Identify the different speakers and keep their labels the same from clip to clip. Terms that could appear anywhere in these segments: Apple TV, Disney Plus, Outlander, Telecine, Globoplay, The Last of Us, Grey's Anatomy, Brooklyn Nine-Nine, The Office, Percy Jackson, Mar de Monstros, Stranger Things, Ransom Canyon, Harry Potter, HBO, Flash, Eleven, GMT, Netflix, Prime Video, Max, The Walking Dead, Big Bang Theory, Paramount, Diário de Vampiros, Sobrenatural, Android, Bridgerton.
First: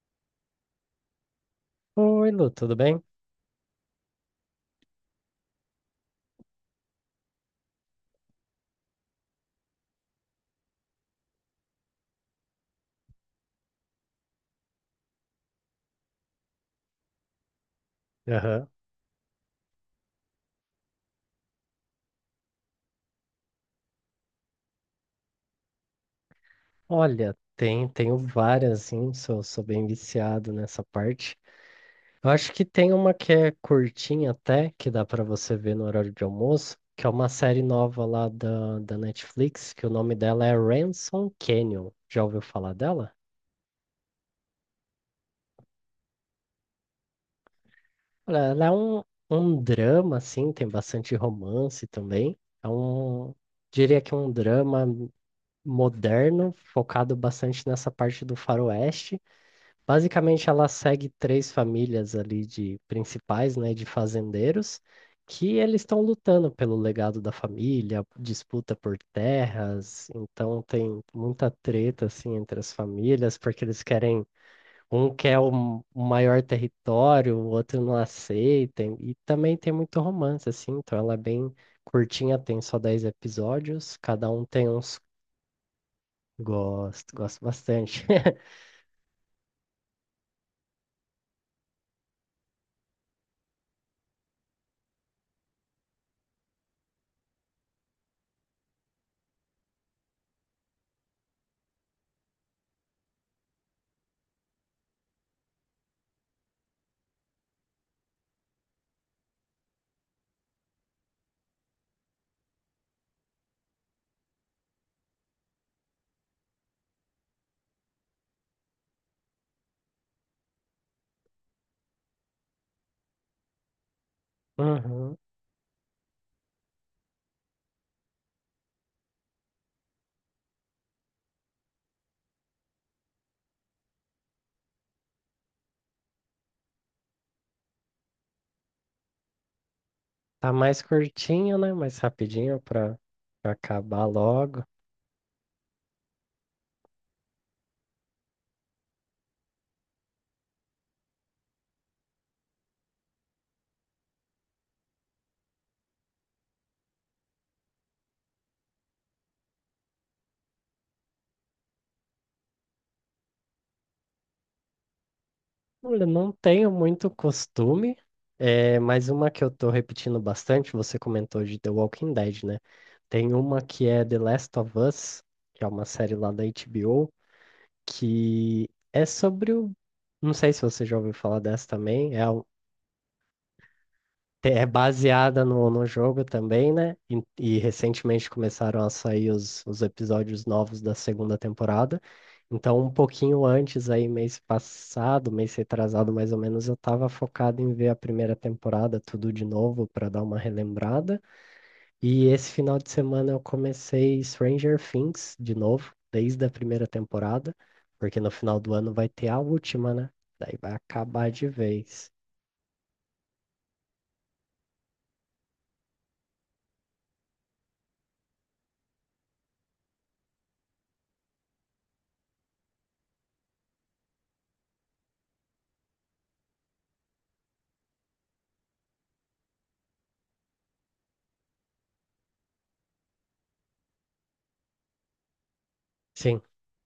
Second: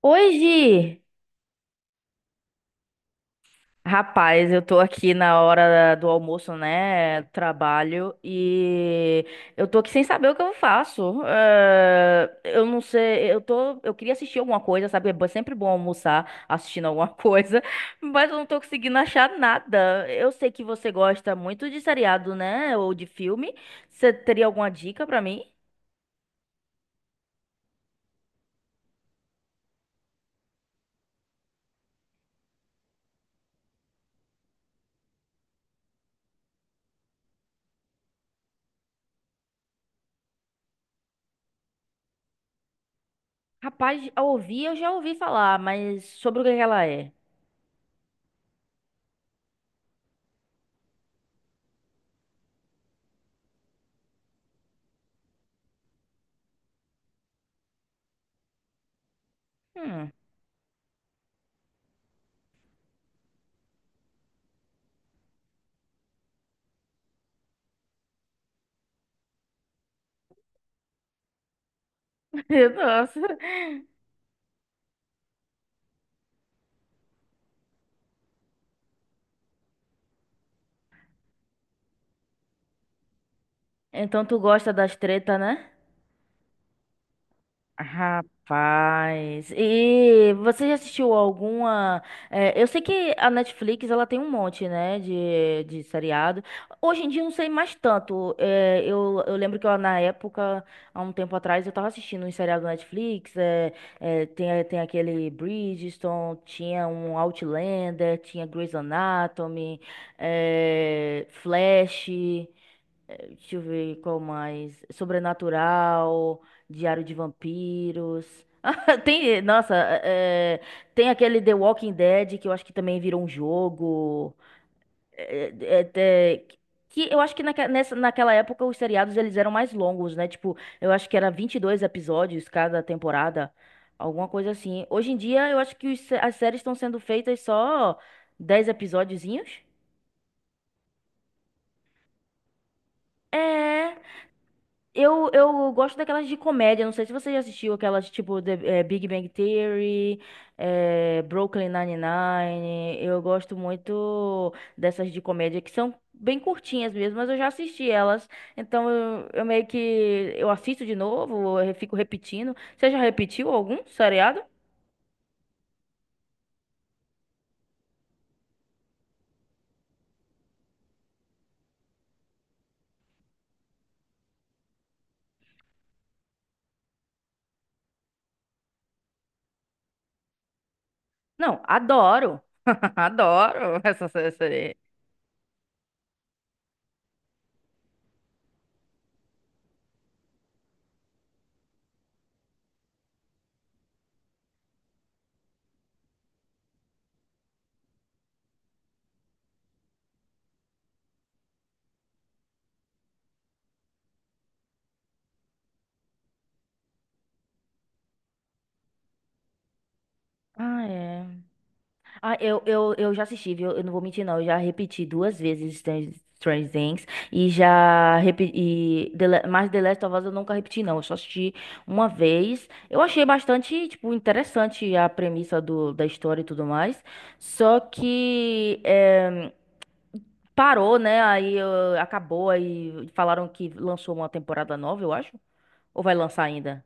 Speaker 1: Hoje,
Speaker 2: Oi, Lu, tudo bem?
Speaker 1: rapaz, eu tô aqui na hora do almoço, né? Trabalho e eu tô aqui sem saber o que eu faço. Eu não sei, eu queria assistir alguma coisa, sabe? Sempre bom almoçar assistindo alguma coisa, mas eu não tô
Speaker 2: Aham.
Speaker 1: conseguindo achar nada. Eu sei que você gosta muito de seriado, né? Ou de filme. Você teria alguma dica pra mim?
Speaker 2: Olha, tem, tenho várias, assim, sou bem viciado nessa parte. Eu acho que tem uma que é curtinha até, que dá pra você ver no horário de almoço, que é uma série nova lá da Netflix, que o nome dela é Ransom Canyon. Já ouviu falar dela?
Speaker 1: Rapaz, eu já ouvi falar, mas sobre o que que ela é?
Speaker 2: Olha, ela é um, um drama, assim, tem bastante romance também. É um, diria que é um drama moderno, focado bastante nessa parte do faroeste.
Speaker 1: Hum.
Speaker 2: Basicamente, ela segue três famílias ali de principais, né, de fazendeiros, que eles estão lutando pelo legado da família, disputa por terras, então tem muita treta assim entre as
Speaker 1: Nossa.
Speaker 2: famílias, porque eles querem, um quer o maior território, o outro não aceita, e também tem muito romance assim, então ela é bem curtinha, tem só 10 episódios,
Speaker 1: Então
Speaker 2: cada
Speaker 1: tu
Speaker 2: um tem
Speaker 1: gosta das
Speaker 2: uns...
Speaker 1: tretas, né?
Speaker 2: Gosto, gosto bastante.
Speaker 1: Rapaz. E você já assistiu alguma? Eu sei que a Netflix ela tem um monte, né, de seriado. Hoje em dia eu não sei mais tanto. Eu lembro que eu, na época, há um tempo atrás, eu tava assistindo um seriado da Netflix. Tem aquele Bridgerton, tinha um Outlander, tinha Grey's Anatomy, Flash. Deixa eu ver qual mais. Sobrenatural, Diário de Vampiros. É, tem aquele The Walking Dead que eu acho que também virou um jogo.
Speaker 2: Uhum.
Speaker 1: É, é, é, é, que eu acho que naquela época os seriados eles eram mais longos, né? Tipo, eu acho que era 22 episódios cada temporada, alguma coisa assim. Hoje em dia eu acho que os se- as séries estão sendo feitas só 10 episódiozinhos.
Speaker 2: Tá mais curtinho, né? Mais rapidinho pra, pra
Speaker 1: É.
Speaker 2: acabar logo.
Speaker 1: Eu gosto daquelas de comédia. Não sei se você já assistiu aquelas tipo Big Bang Theory, Brooklyn Nine-Nine. Eu gosto muito dessas de comédia que são bem curtinhas mesmo, mas eu já assisti elas. Então eu meio que eu assisto de novo, eu fico repetindo. Você já repetiu algum seriado?
Speaker 2: Olha, não tenho muito costume, é, mas uma que eu tô repetindo bastante, você comentou de The Walking Dead, né? Tem uma que é The Last of Us, que é uma série lá da HBO, que é sobre o. Não sei se você já ouviu falar
Speaker 1: Não,
Speaker 2: dessa também. É,
Speaker 1: adoro. Adoro essa
Speaker 2: é
Speaker 1: série.
Speaker 2: baseada no, no jogo também, né? E recentemente começaram a sair os episódios novos da segunda temporada. Então, um pouquinho antes, aí, mês passado, mês retrasado mais ou menos, eu estava focado em ver a primeira temporada, tudo de novo, para dar uma relembrada. E esse final de semana eu comecei Stranger Things de novo, desde a primeira temporada, porque no final do ano vai ter a última, né? Daí vai
Speaker 1: Ah, é.
Speaker 2: acabar de vez.
Speaker 1: Eu já assisti, viu? Eu não vou mentir, não. Eu já repeti duas vezes Strange Things e já repeti. Mas The Last of Us eu nunca repeti, não. Eu só assisti uma vez. Eu achei bastante, tipo, interessante a premissa da história e tudo mais. Só que parou, né? Acabou, aí falaram que lançou uma temporada nova, eu acho. Ou vai
Speaker 2: Sim.
Speaker 1: lançar ainda?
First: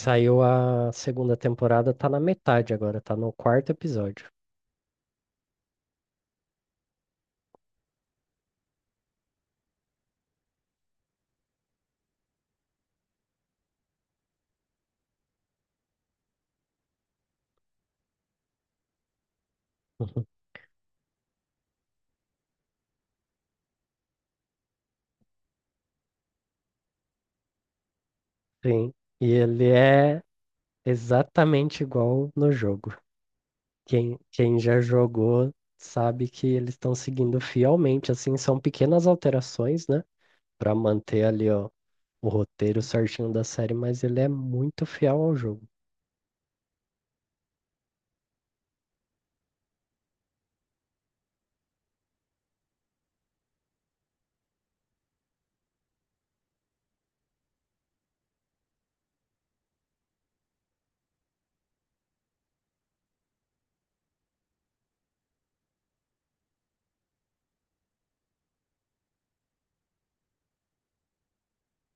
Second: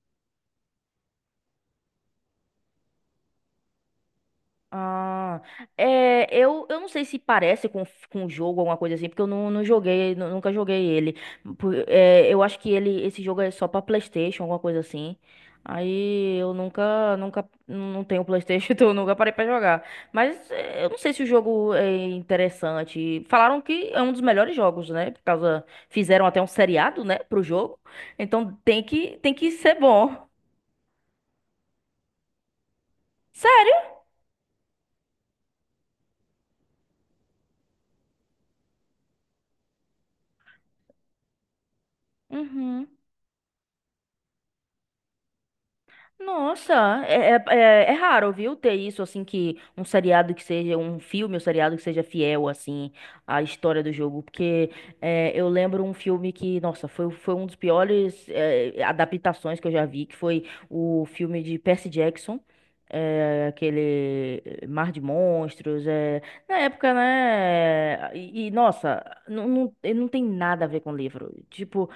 Speaker 2: Saiu a segunda temporada, tá na metade agora, tá no quarto episódio.
Speaker 1: Ah, É, eu não sei se parece com, um jogo, alguma coisa assim, porque eu não, não joguei, nunca joguei ele. Eu acho que ele, esse jogo é só pra PlayStation, alguma coisa assim. Aí eu nunca, nunca, não tenho PlayStation, então eu nunca parei pra jogar. Mas é, eu não sei se o jogo é interessante. Falaram que é um dos melhores jogos, né? Por causa, fizeram até um seriado, né, pro jogo. Então
Speaker 2: Sim. E
Speaker 1: tem que
Speaker 2: ele
Speaker 1: ser
Speaker 2: é
Speaker 1: bom.
Speaker 2: exatamente igual no jogo.
Speaker 1: Sério?
Speaker 2: Quem, quem já jogou sabe que eles estão seguindo fielmente, assim, são pequenas alterações, né? Pra manter ali, ó, o roteiro
Speaker 1: Uhum.
Speaker 2: certinho da série, mas ele é muito fiel ao jogo.
Speaker 1: Nossa, é, é, é- É raro, viu, ter isso, assim, que um seriado que seja, um filme ou seriado que seja fiel, assim, à história do jogo, porque eu lembro um filme que, nossa, foi um dos piores adaptações que eu já vi, que foi o filme de Percy Jackson, aquele Mar de Monstros, na época, né, e, nossa, não tem nada a ver com o livro, tipo.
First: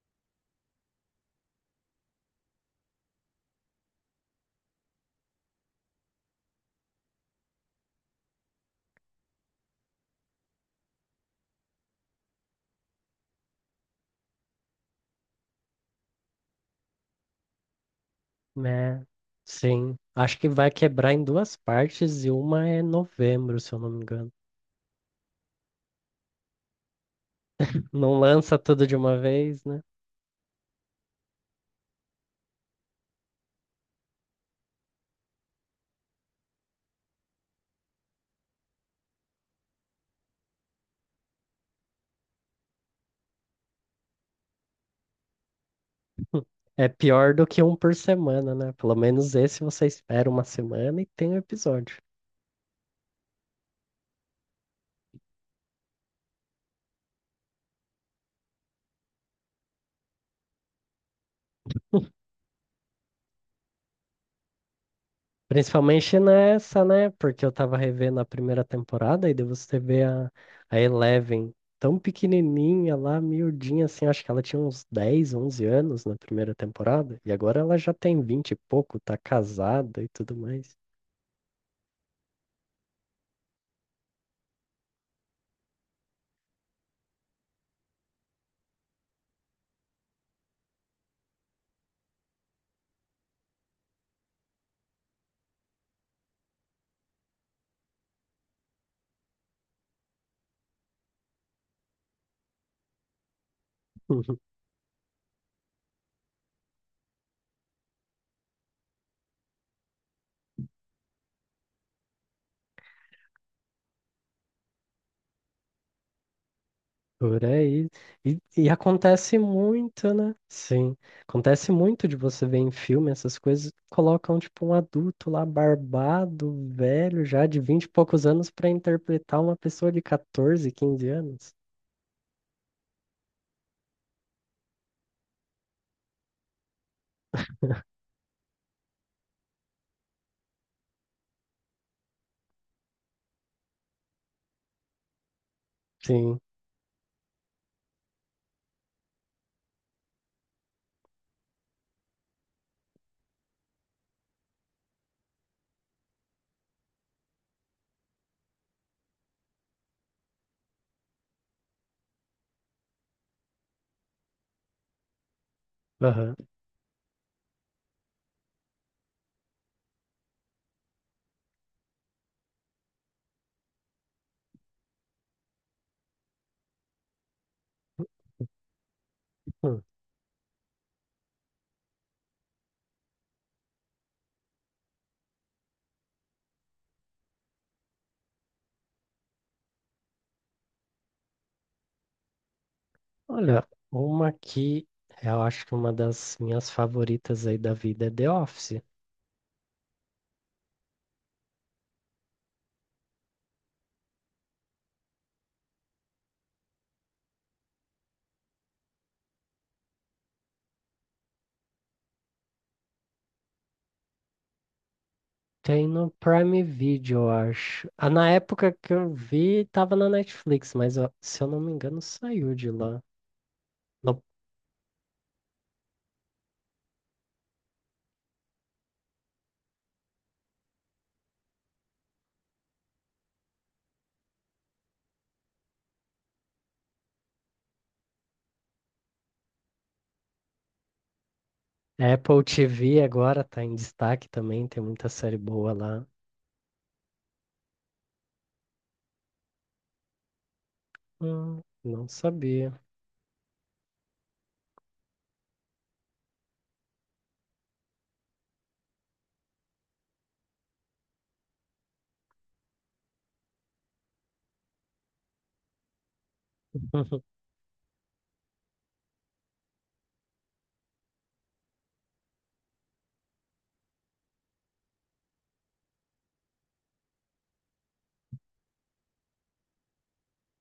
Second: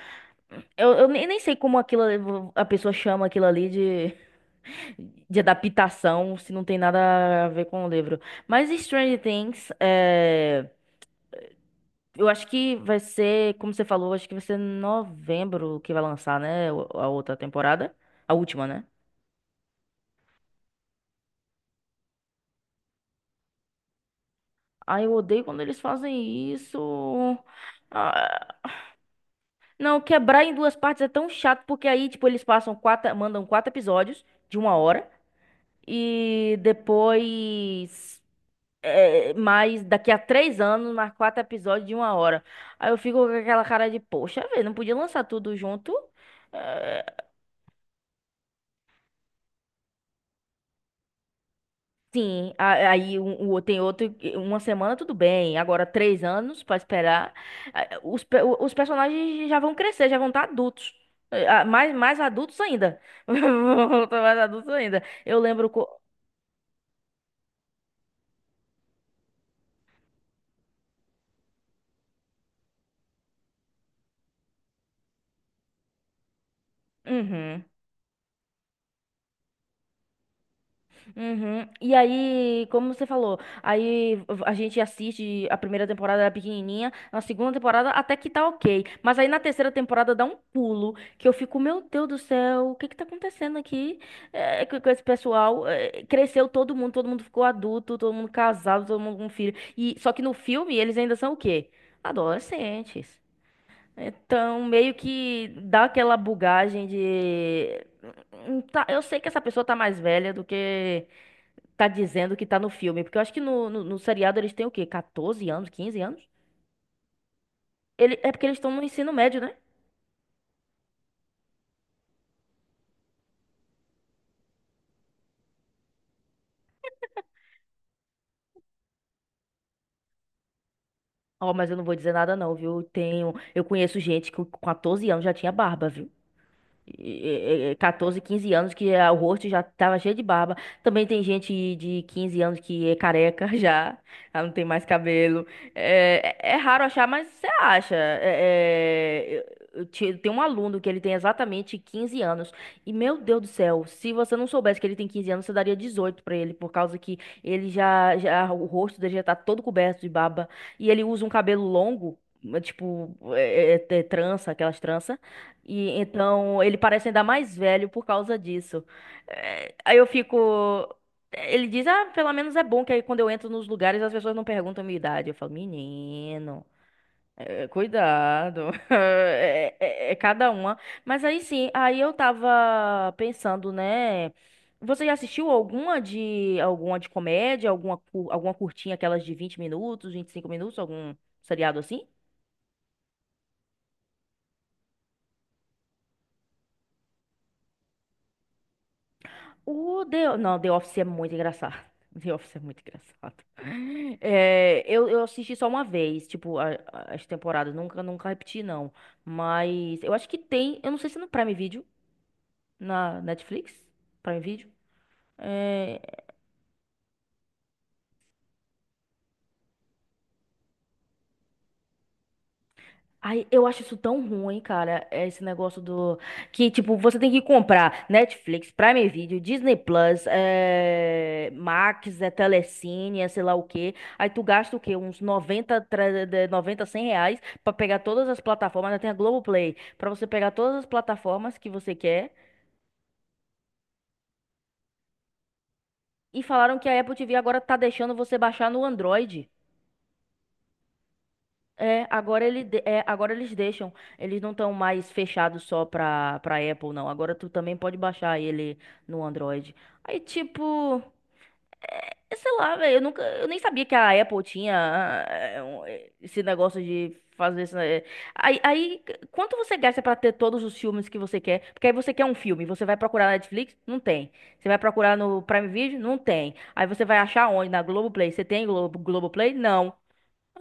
Speaker 1: Eu nem sei como aquilo, a pessoa chama aquilo ali de adaptação, se não tem nada a ver com o livro. Mas Stranger Things, eu acho que vai ser, como você falou, acho que vai ser novembro que vai lançar, né? A outra temporada. A última, né?
Speaker 2: Né, sim. Acho que vai quebrar em duas partes e uma é novembro, se eu não me engano.
Speaker 1: Ai, eu odeio quando eles fazem isso.
Speaker 2: Não lança
Speaker 1: Ah,
Speaker 2: tudo de uma vez, né?
Speaker 1: não, quebrar em duas partes é tão chato, porque aí, tipo, mandam quatro episódios de uma hora. E depois. Mas daqui a três anos, mais quatro episódios de uma hora. Aí eu fico com aquela cara de, poxa, velho, não podia lançar tudo junto?
Speaker 2: É
Speaker 1: É,
Speaker 2: pior do que um por semana, né? Pelo menos esse você espera uma semana e tem o episódio.
Speaker 1: Tem outro, uma semana tudo bem, agora três anos pra esperar. Os personagens já vão crescer, já vão estar adultos. Mais, mais adultos ainda. Vão tá mais adultos ainda. Eu lembro.
Speaker 2: Principalmente nessa, né? Porque eu tava revendo a primeira temporada e daí você vê a Eleven tão pequenininha lá, miudinha assim. Acho que ela tinha uns 10, 11 anos na primeira temporada e agora
Speaker 1: Uhum.
Speaker 2: ela já tem 20 e pouco, tá casada e tudo mais.
Speaker 1: Uhum. E aí, como você falou, aí a gente assiste a primeira temporada era pequenininha, na segunda temporada até que tá ok, mas aí na terceira temporada dá um pulo que eu fico, meu Deus do céu, o que que tá acontecendo aqui com esse pessoal? Cresceu todo mundo ficou adulto, todo mundo casado, todo mundo com filho. E só que no filme eles ainda são o quê? Adolescentes. Então, meio que dá aquela bugagem de. Tá, eu sei que essa pessoa tá mais velha do que tá dizendo que tá no filme. Porque eu acho que no seriado eles têm o quê? 14 anos, 15 anos?
Speaker 2: Por aí.
Speaker 1: É porque eles
Speaker 2: E
Speaker 1: estão no ensino
Speaker 2: acontece
Speaker 1: médio, né?
Speaker 2: muito, né? Sim. Acontece muito de você ver em filme essas coisas, colocam tipo um adulto lá barbado, velho, já de 20 e poucos anos, para interpretar uma pessoa de 14, 15
Speaker 1: Ó,
Speaker 2: anos.
Speaker 1: mas eu não vou dizer nada não, viu? Eu conheço gente que com 14 anos já tinha barba, viu? 14, 15 anos que ah, o rosto já tava cheio de barba. Também tem gente de 15 anos que é careca já, ela não tem mais cabelo.
Speaker 2: Sim.
Speaker 1: É raro achar, mas você acha. Tem um aluno que ele tem exatamente 15 anos. E, meu Deus do céu, se você não soubesse que ele tem 15 anos, você daria 18 pra ele, por causa que ele já, já, o rosto dele já tá todo coberto de barba. E ele usa um cabelo longo, tipo, trança, aquelas tranças. E
Speaker 2: Aham.
Speaker 1: então ele parece ainda mais velho por causa disso. Aí eu fico. Ele diz: Ah, pelo menos é bom que aí quando eu entro nos lugares as pessoas não perguntam minha idade. Eu falo: Menino, cuidado.
Speaker 2: Hum.
Speaker 1: É cada uma. Mas aí sim, aí eu tava pensando, né? Você já assistiu alguma de comédia, alguma, alguma curtinha, aquelas de 20 minutos, 25 minutos, algum seriado assim?
Speaker 2: Olha, uma que eu acho que uma das minhas favoritas aí da vida é The Office.
Speaker 1: O The. Não, The Office é muito engraçado. The Office é muito engraçado. Eu assisti só uma vez, tipo, as temporadas. Nunca repeti, não. Mas eu acho que tem. Eu não sei se é no Prime Video, na Netflix. Prime Video.
Speaker 2: Tem
Speaker 1: é,
Speaker 2: no Prime Video, eu acho. Ah, na época que eu vi, tava na Netflix, mas ó, se eu não me engano, saiu de lá.
Speaker 1: Ai, eu acho isso
Speaker 2: No
Speaker 1: tão ruim, cara. Esse negócio do. Que, tipo, você tem que comprar Netflix, Prime Video, Disney Plus, é. Max, é Telecine, é sei lá o quê. Aí tu gasta o quê? Uns 90 100 reais pra pegar todas as plataformas. Ainda tem a Globoplay. Pra você pegar todas as plataformas que você quer.
Speaker 2: Apple TV agora tá em destaque também, tem muita série boa lá.
Speaker 1: E falaram que a Apple TV agora tá deixando você baixar no Android.
Speaker 2: Não sabia.
Speaker 1: É, agora eles deixam. Eles não estão mais fechados só pra Apple, não. Agora tu também pode baixar ele no Android. Aí, tipo, eu sei lá, velho, eu nem sabia que a Apple tinha esse negócio de fazer isso. Aí, quanto você gasta pra ter todos os filmes que você quer? Porque aí você quer um filme, você vai procurar na Netflix? Não tem. Você vai procurar no Prime Video? Não tem. Aí você vai achar onde? Na Globoplay? Você tem Globo, Globoplay? Não.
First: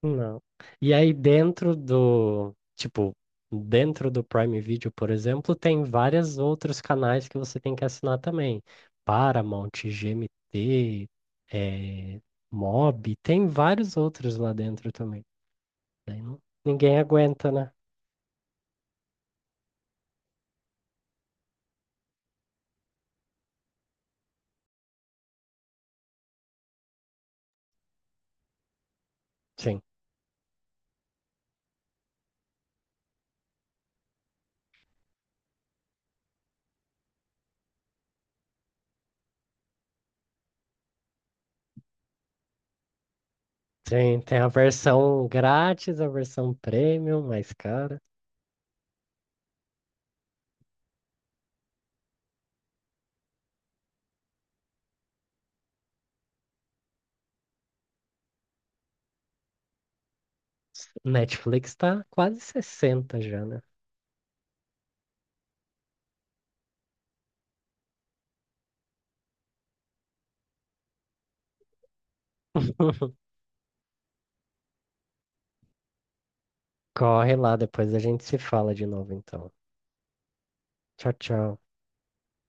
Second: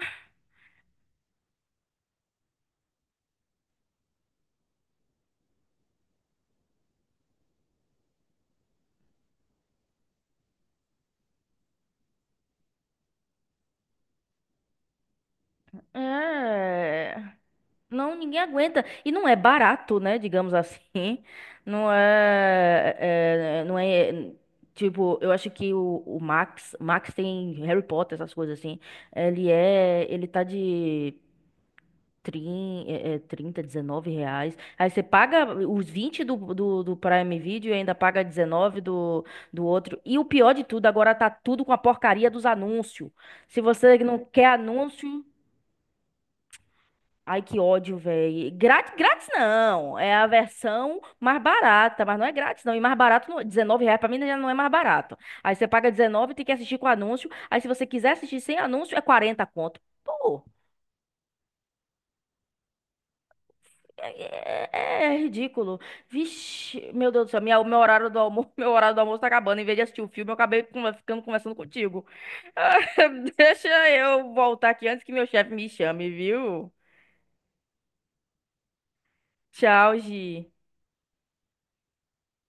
Speaker 2: Não. E aí dentro do, tipo, dentro do Prime Video, por exemplo, tem vários outros canais que você tem que assinar também. Paramount, GMT, eh, Mob, tem vários outros lá dentro também. Daí não- ninguém
Speaker 1: É.
Speaker 2: aguenta, né?
Speaker 1: Não, ninguém aguenta. E não é barato, né? Digamos assim. Não é tipo, eu acho que o Max, Max tem Harry Potter, essas coisas assim.
Speaker 2: Sim.
Speaker 1: Ele tá de 30, R$19. Aí você paga os 20 do Prime Video e ainda paga 19 do outro. E o pior de tudo, agora tá tudo com a porcaria dos anúncios. Se você não
Speaker 2: Tem, tem
Speaker 1: quer
Speaker 2: a
Speaker 1: anúncio.
Speaker 2: versão grátis, a versão premium,
Speaker 1: Ai,
Speaker 2: mais
Speaker 1: que ódio,
Speaker 2: cara.
Speaker 1: velho. Grátis não. É a versão mais barata, mas não é grátis, não. E mais barato, não. R$19,00 pra mim já não é mais barato. Aí você paga R$19,00 e tem que assistir com anúncio. Aí se você quiser assistir sem anúncio, é 40 conto. Pô,
Speaker 2: Netflix tá quase 60 já, né?
Speaker 1: é ridículo. Vixe, meu Deus do céu, meu horário do almoço, meu horário do almoço tá acabando. Em vez de assistir o filme, eu acabei ficando conversando contigo. Deixa eu voltar aqui antes que meu chefe me chame, viu?
Speaker 2: Corre lá, depois a gente se fala de novo, então.
Speaker 1: Tchau, Gi.
Speaker 2: Tchau, tchau.